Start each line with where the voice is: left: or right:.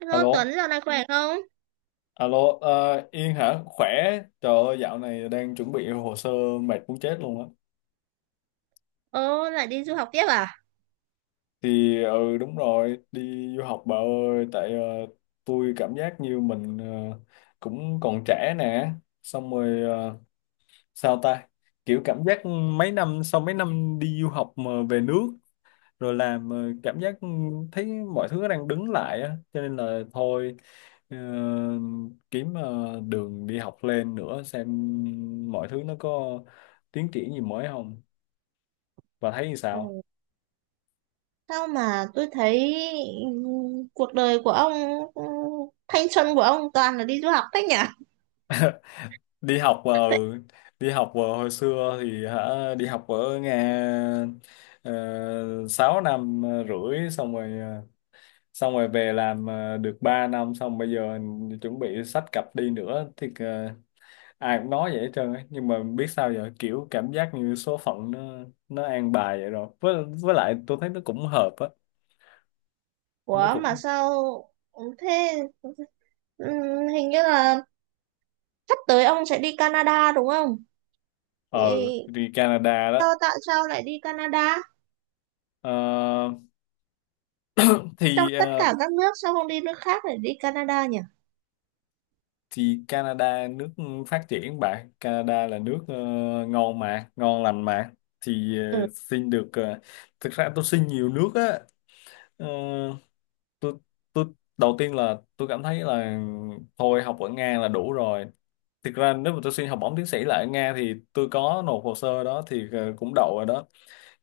right: Hello
left: Alo,
right: Tuấn, dạo này khỏe không?
left: alo, Yên hả? Khỏe, trời ơi, dạo này đang chuẩn bị hồ sơ mệt muốn chết luôn á.
right: Ồ, lại đi du học tiếp à?
left: Thì ừ đúng rồi, đi du học bà ơi, tại tôi cảm giác như mình cũng còn trẻ nè, xong rồi sao ta? Kiểu cảm giác mấy năm sau, mấy năm đi du học mà về nước rồi làm cảm giác thấy mọi thứ đang đứng lại á, cho nên là thôi ờ, kiếm đường đi học lên nữa, xem mọi thứ nó có tiến triển gì mới không, và thấy như
right: Ừ.
left: sao.
right: Sao mà tôi thấy ừ, cuộc đời của ông, ừ, thanh xuân của ông toàn là đi du học thế nhỉ?
left: đi học ờ, Hồi xưa thì hả, đi học ở Nga 6 năm rưỡi, xong rồi về làm được 3 năm, xong bây giờ chuẩn bị xách cặp đi nữa thì ai cũng nói vậy hết trơn á, nhưng mà biết sao giờ, kiểu cảm giác như số phận nó an bài vậy rồi, với lại tôi thấy nó cũng hợp á, nó
right: Ủa mà
left: cũng
right: sao, thế, ừ, hình như là sắp tới ông sẽ đi Canada đúng không? Thì
left: ờ đi Canada đó.
right: sao, tại sao lại đi Canada?
left: Ờ,
right: Trong
left: thì
right: tất
left: ờ,
right: cả các nước sao không đi nước khác lại đi Canada nhỉ?
left: thì Canada nước phát triển bạn, Canada là nước ngon mà, ngon lành mà, thì
right: Ừ,
left: xin được thực ra tôi xin nhiều nước á. Ờ, tôi tôi đầu tiên là tôi cảm thấy là thôi, học ở Nga là đủ rồi. Thực ra nếu mà tôi xin học bổng tiến sĩ lại ở Nga thì tôi có nộp hồ sơ đó, thì cũng đậu rồi đó,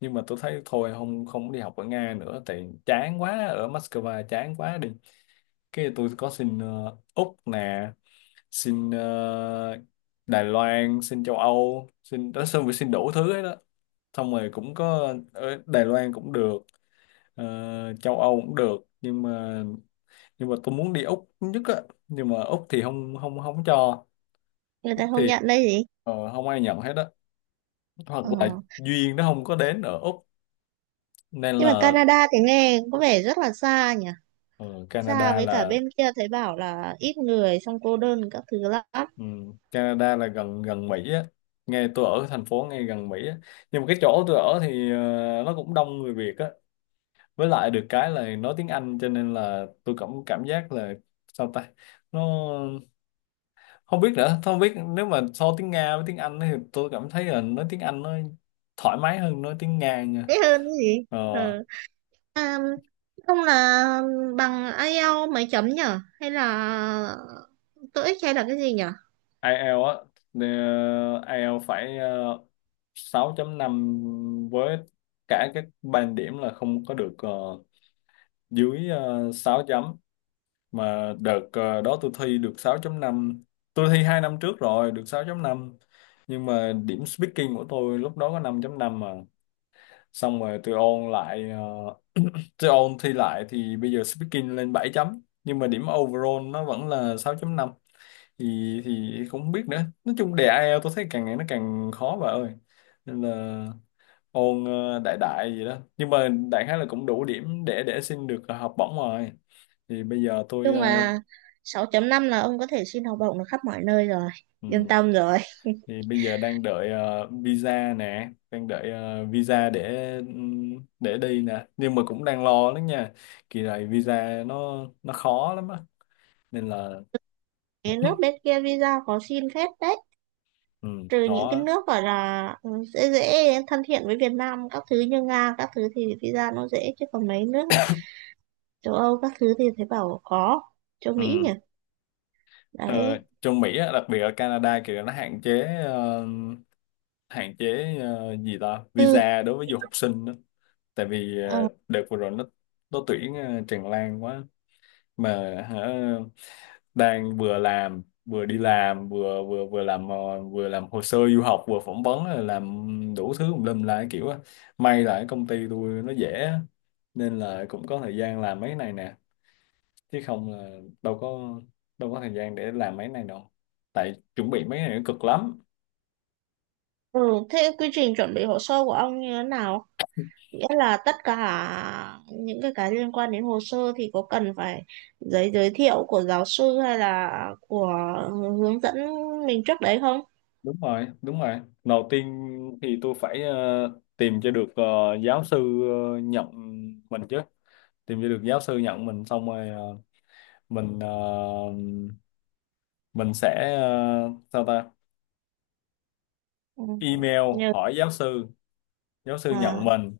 left: nhưng mà tôi thấy thôi, không không đi học ở Nga nữa, tại chán quá, ở Moscow chán quá đi. Cái tôi có xin Úc nè, xin Đài Loan, xin châu Âu, xin đó xong rồi xin đủ thứ ấy đó. Xong rồi cũng có, ở Đài Loan cũng được, châu Âu cũng được, nhưng mà tôi muốn đi Úc nhất á, nhưng mà Úc thì không không không cho.
right: người
left: Úc
right: ta không
left: thì
right: nhận đây gì?
left: không ai nhận hết á, hoặc
right: Ờ.
left: là duyên nó không có đến ở Úc, nên
right: Nhưng mà
left: là
right: Canada thì nghe có vẻ rất là xa nhỉ?
left: ờ,
right: Xa
left: Canada
right: với cả
left: là
right: bên kia thấy bảo là ít người, xong cô đơn các thứ lắm.
left: Canada là gần gần Mỹ á. Nghe tôi ở thành phố ngay gần Mỹ á, nhưng mà cái chỗ tôi ở thì nó cũng đông người Việt á, với lại được cái là nói tiếng Anh, cho nên là tôi cảm cảm giác là sao ta, nó không biết nữa, không biết nếu mà so tiếng Nga với tiếng Anh thì tôi cảm thấy là nói tiếng Anh nó thoải mái hơn nói tiếng Nga nha.
right: Thế hơn cái gì.
left: Ờ,
right: Ừ. À, không, là bằng IELTS mấy chấm nhở, hay là TOEIC hay là cái gì nhở?
left: IELTS á, ờ, IELTS phải 6.5, với cả các band điểm là không có được dưới 6 chấm. Mà đợt đó tôi thi được 6.5. Tôi thi 2 năm trước rồi, được 6.5. Nhưng mà điểm speaking của tôi lúc đó có 5.5 mà, xong rồi tôi ôn thi lại thì bây giờ speaking lên 7 chấm, nhưng mà điểm overall nó vẫn là 6.5. Thì không biết nữa, nói chung đề IELTS tôi thấy càng ngày nó càng khó bà ơi. Nên là ôn đại đại gì đó, nhưng mà đại khái là cũng đủ điểm để xin được học bổng rồi. thì bây giờ tôi
right: Chung
left: ờ,
right: là sáu chấm năm là ông có thể xin học bổng được khắp mọi nơi rồi,
left: ừ,
right: yên tâm rồi.
left: thì bây giờ đang đợi visa nè, đang đợi visa để đi nè, nhưng mà cũng đang lo lắm nha. Kỳ này visa nó khó lắm á, nên là
right: Cái nước bên kia visa khó xin phết đấy,
left: ừ,
right: trừ những cái
left: khó.
right: nước gọi là dễ dễ, thân thiện với Việt Nam các thứ như Nga các thứ thì visa nó dễ, chứ còn mấy nước châu Âu các thứ thì thấy bảo khó, châu Mỹ
left: Ừ.
right: nhỉ.
left: Ờ,
right: Đấy.
left: Trong Mỹ á, đặc biệt ở Canada kìa, nó hạn chế gì ta,
right: ừ,
left: visa đối với du học sinh đó. Tại vì
right: ờ,
left: đợt vừa rồi nó tuyển tràn lan quá. Mà hả, đang vừa làm vừa đi làm vừa vừa vừa làm ờ, vừa làm hồ sơ du học, vừa phỏng vấn, rồi làm đủ thứ tùm lum lại kiểu á. May là cái công ty tôi nó dễ á, nên là cũng có thời gian làm mấy này nè, chứ không là đâu có thời gian để làm mấy này đâu, tại chuẩn bị mấy này nó cực lắm.
right: ừ. Thế quy trình chuẩn bị hồ sơ của ông như thế nào, nghĩa là tất cả những cái liên quan đến hồ sơ thì có cần phải giấy giới thiệu của giáo sư hay là của hướng dẫn mình trước đấy không?
left: Đúng rồi, đúng rồi. Đầu tiên thì tôi phải tìm cho được giáo sư nhận mình chứ. Tìm cho được giáo sư nhận mình, xong rồi mình ờ, mình sẽ sao ta,
right: Ừ.
left: email
right: Nhờ.
left: hỏi giáo sư. Giáo sư
right: À.
left: nhận mình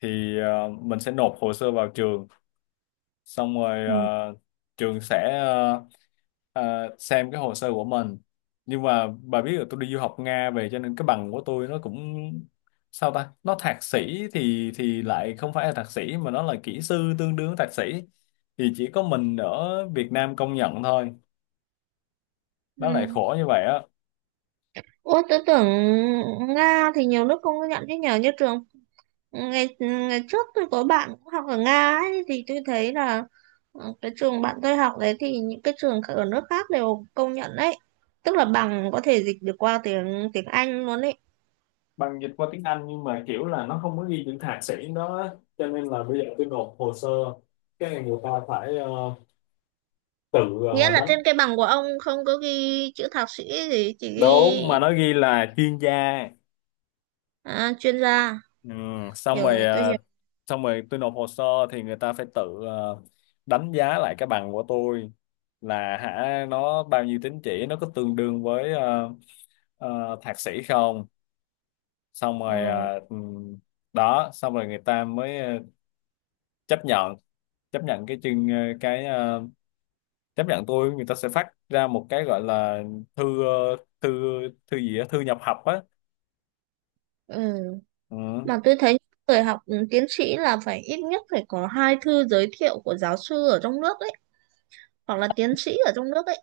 left: thì mình sẽ nộp hồ sơ vào trường, xong rồi
right: Ừ.
left: trường sẽ xem cái hồ sơ của mình. Nhưng mà bà biết là tôi đi du học Nga về, cho nên cái bằng của tôi nó cũng sao ta, nó thạc sĩ thì lại không phải là thạc sĩ, mà nó là kỹ sư tương đương thạc sĩ, thì chỉ có mình ở Việt Nam công nhận thôi,
right: Ừ.
left: nó lại khổ như vậy á.
right: Ủa, tôi tưởng Nga thì nhiều nước không có nhận chứ nhờ, như trường ngày ngày trước tôi có bạn cũng học ở Nga ấy, thì tôi thấy là ờ, cái trường bạn tôi học đấy thì những cái trường ở nước khác đều công nhận đấy, tức là bằng có thể dịch được qua tiếng tiếng Anh luôn đấy.
left: Bằng dịch qua tiếng Anh nhưng mà kiểu là nó không có ghi những thạc sĩ đó á. Cho nên là bây giờ tôi nộp hồ sơ, cái người ta phải tự
right: Nghĩa là
left: đánh.
right: trên cái bằng của ông không có ghi chữ thạc sĩ gì, chỉ ghi
left: Đúng, mà nó ghi là chuyên gia.
right: à, chuyên gia.
left: Ừ. xong
right: Hiểu
left: rồi
right: rồi, tôi
left: à,
right: hiểu.
left: Xong rồi tôi nộp hồ sơ, thì người ta phải tự đánh giá lại cái bằng của tôi, là hả, nó bao nhiêu tín chỉ, nó có tương đương với thạc sĩ không. Xong rồi
right: ờ,
left: đó, xong rồi người ta mới chấp nhận chấp nhận cái chương ờ, cái ờ, chấp nhận tôi, người ta sẽ phát ra một cái gọi là thư ờ, thư thư gì á, thư nhập học á.
right: ừ.
left: Ừ.
right: Mà tôi thấy người học tiến sĩ là phải ít nhất phải có hai thư giới thiệu của giáo sư ở trong nước ấy, hoặc là tiến sĩ ở trong nước ấy.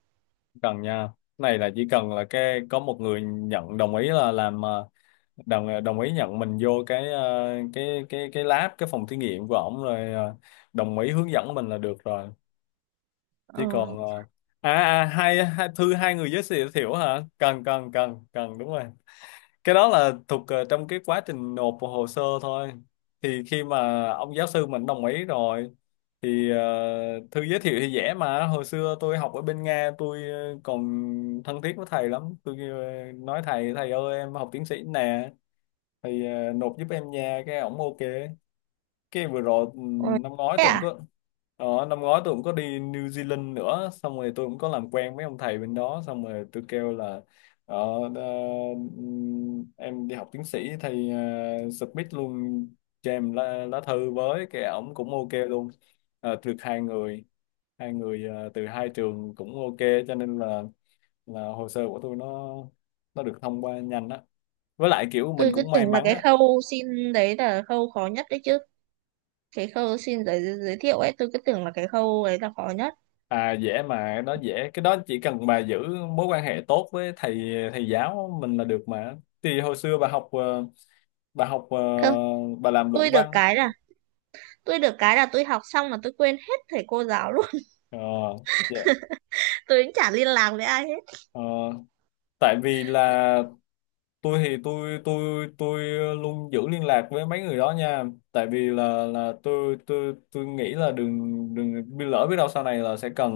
left: Cần nha, này là chỉ cần là cái có một người nhận đồng ý là làm đồng ý nhận mình vô cái lab, cái phòng thí nghiệm của ổng rồi đồng ý hướng dẫn mình là được rồi. Chỉ
right: ờ,
left: còn hai thư, hai người giới thiệu thiệu hả, cần cần cần cần, đúng rồi. Cái đó là thuộc trong cái quá trình nộp hồ sơ thôi. Thì khi mà ông giáo sư mình đồng ý rồi, thì thư giới thiệu thì dễ mà. Hồi xưa tôi học ở bên Nga, tôi còn thân thiết với thầy lắm, tôi nói thầy thầy ơi, em học tiến sĩ nè, thì nộp giúp em nha, cái ổng ok. Cái vừa rồi
right: ờ.
left: năm ngoái
right: Thế
left: tôi cũng
right: à.
left: có năm ngoái tôi cũng có đi New Zealand nữa, xong rồi tôi cũng có làm quen mấy ông thầy bên đó, xong rồi tôi kêu là ờ, ờ, em đi học tiến sĩ thầy submit luôn cho em lá thư, với cái ổng cũng ok luôn. Được hai người từ hai trường cũng ok, cho nên là hồ sơ của tôi nó được thông qua nhanh á, với lại kiểu mình
right: Tôi cứ
left: cũng may
right: tưởng là
left: mắn
right: cái
left: á.
right: khâu xin đấy là khâu khó nhất đấy chứ, cái khâu xin giới giới thiệu ấy tôi cứ tưởng là cái khâu ấy là khó nhất.
left: À dễ mà, nó dễ. Cái đó chỉ cần bà giữ mối quan hệ tốt với thầy thầy giáo mình là được mà. Thì hồi xưa bà học ờ,
right: Không,
left: bà làm luận
right: tôi được
left: văn.
right: cái là tôi được cái là tôi học xong mà tôi quên hết thầy cô giáo luôn.
left: Ờ, dạ.
right: Tôi cũng chả liên lạc với ai hết.
left: Ờ, Tại vì là tôi thì tôi luôn giữ liên lạc với mấy người đó nha. Tại vì là tôi nghĩ là đừng đừng bị lỡ, biết đâu sau này là sẽ cần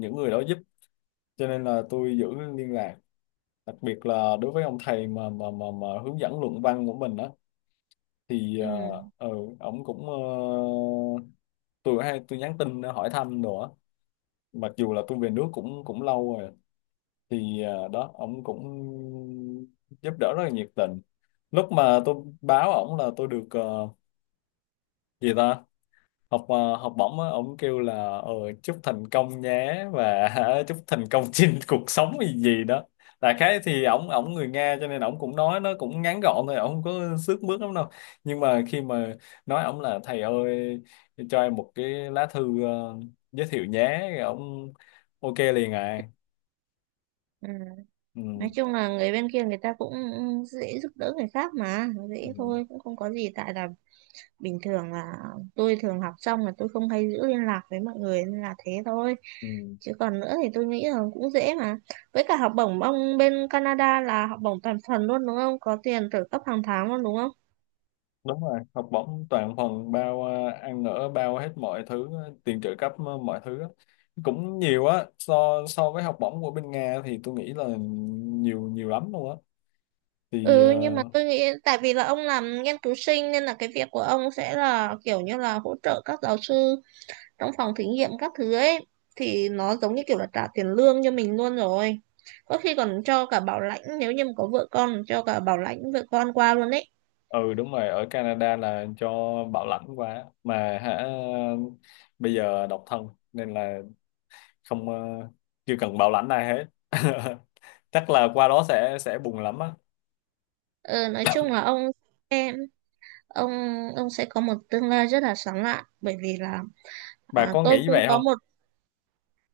left: những người đó giúp. Cho nên là tôi giữ liên lạc. Đặc biệt là đối với ông thầy mà hướng dẫn luận văn của mình á, thì
right: ừ,
left: uh, ừ ổng cũng tôi hay nhắn tin hỏi thăm đồ á, mặc dù là tôi về nước cũng cũng lâu rồi. Thì đó ổng cũng giúp đỡ rất là nhiệt tình. Lúc mà tôi báo ổng là tôi được gì ta, học bổng á, ổng kêu là chúc thành công nhé và chúc thành công trên cuộc sống gì gì đó. Đại khái thì ổng ổng người Nga, cho nên ổng cũng nói nó cũng ngắn gọn thôi, ổng không có xước mướt lắm đâu. Nhưng mà khi mà nói ổng là, thầy ơi, cho em một cái lá thư giới thiệu nhé, ổng ok liền à.
right: ừ. Nói
left: Ừ.
right: chung là người bên kia người ta cũng dễ giúp đỡ người khác mà,
left: Ừ.
right: dễ thôi, cũng không có gì, tại là bình thường là tôi thường học xong là tôi không hay giữ liên lạc với mọi người nên là thế thôi,
left: Ừ.
right: chứ còn nữa thì tôi nghĩ là cũng dễ mà. Với cả học bổng ông bên Canada là học bổng toàn phần luôn đúng không, có tiền trợ cấp hàng tháng luôn đúng không?
left: Đúng rồi, học bổng toàn phần bao ăn ở, bao hết mọi thứ tiền trợ cấp mọi thứ á. Cũng nhiều á, so so với học bổng của bên Nga thì tôi nghĩ là nhiều nhiều lắm luôn á. Thì
right: Ừ, nhưng mà tôi nghĩ tại vì là ông làm nghiên cứu sinh nên là cái việc của ông sẽ là kiểu như là hỗ trợ các giáo sư trong phòng thí nghiệm các thứ ấy, thì nó giống như kiểu là trả tiền lương cho mình luôn rồi. Có khi còn cho cả bảo lãnh, nếu như mà có vợ con cho cả bảo lãnh vợ con qua luôn ấy.
left: ừ đúng rồi, ở Canada là cho bảo lãnh quá mà hả. Bây giờ độc thân nên là không ờ, chưa cần bảo lãnh ai hết. Chắc là qua đó sẽ buồn lắm á.
right: Ờ, nói chung là ông ông sẽ có một tương lai rất là sáng lạn, bởi vì là
left: Bà
right: à,
left: có
right: tôi
left: nghĩ
right: cũng
left: vậy
right: có
left: không?
right: một,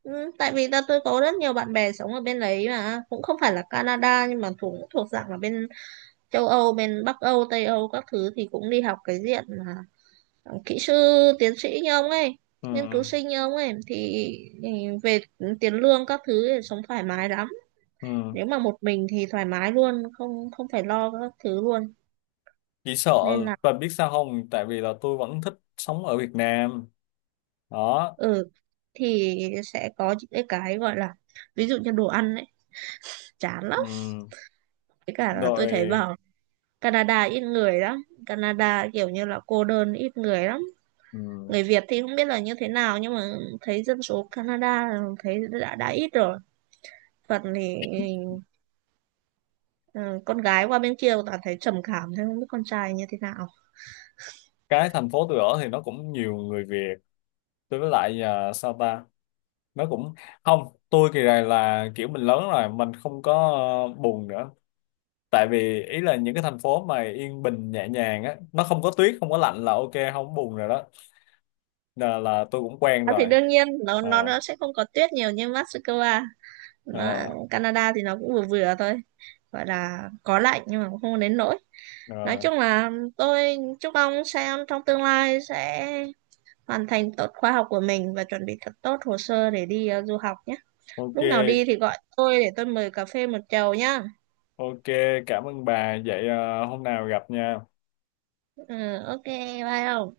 right: ừ, tại vì là tôi có rất nhiều bạn bè sống ở bên đấy mà cũng không phải là Canada nhưng mà thuộc thuộc dạng là bên châu Âu, bên Bắc Âu, Tây Âu các thứ thì cũng đi học cái diện mà kỹ sư, tiến sĩ như ông ấy,
left: Ừ,
right: nghiên cứu sinh như ông ấy thì ừ, về tiền lương các thứ thì sống thoải mái lắm,
left: ừ.
right: nếu mà một mình thì thoải mái luôn, không không phải lo các thứ luôn,
left: Chỉ sợ,
right: nên là
left: và biết sao không, tại vì là tôi vẫn thích sống ở Việt Nam đó.
right: ừ thì sẽ có những cái gọi là, ví dụ như đồ ăn ấy, chán lắm.
left: Ừm,
right: Với cả là tôi thấy
left: Rồi.
right: bảo Canada ít người lắm, Canada kiểu như là cô đơn, ít người lắm.
left: ừm,
right: Người Việt thì không biết là như thế nào, nhưng mà thấy dân số Canada thấy đã ít rồi, phần thì ừ, con gái qua bên kia toàn thấy trầm cảm, thế không biết con trai như thế nào.
left: cái thành phố tôi ở thì nó cũng nhiều người Việt. Tôi với lại sao ta, nó cũng không. Tôi kỳ này là kiểu mình lớn rồi, mình không có buồn nữa. Tại vì ý là những cái thành phố mà yên bình nhẹ nhàng á, nó không có tuyết, không có lạnh là ok, không có buồn rồi đó, là tôi cũng quen
right: À, thì
left: rồi.
right: đương nhiên
left: Ờ,
right: nó sẽ không có tuyết nhiều như Moscow, nó,
left: ờ,
right: Canada thì nó cũng vừa vừa thôi, gọi là có lạnh nhưng mà cũng không đến nỗi. Nói
left: Rồi,
right: chung là tôi chúc ông xem trong tương lai sẽ hoàn thành tốt khóa học của mình và chuẩn bị thật tốt hồ sơ để đi du học nhé. Lúc nào đi
left: ok.
right: thì gọi tôi để tôi mời cà phê một chầu nhá.
left: Ok, cảm ơn bà. Vậy hôm nào gặp nha.
right: Ừ, ok bye không.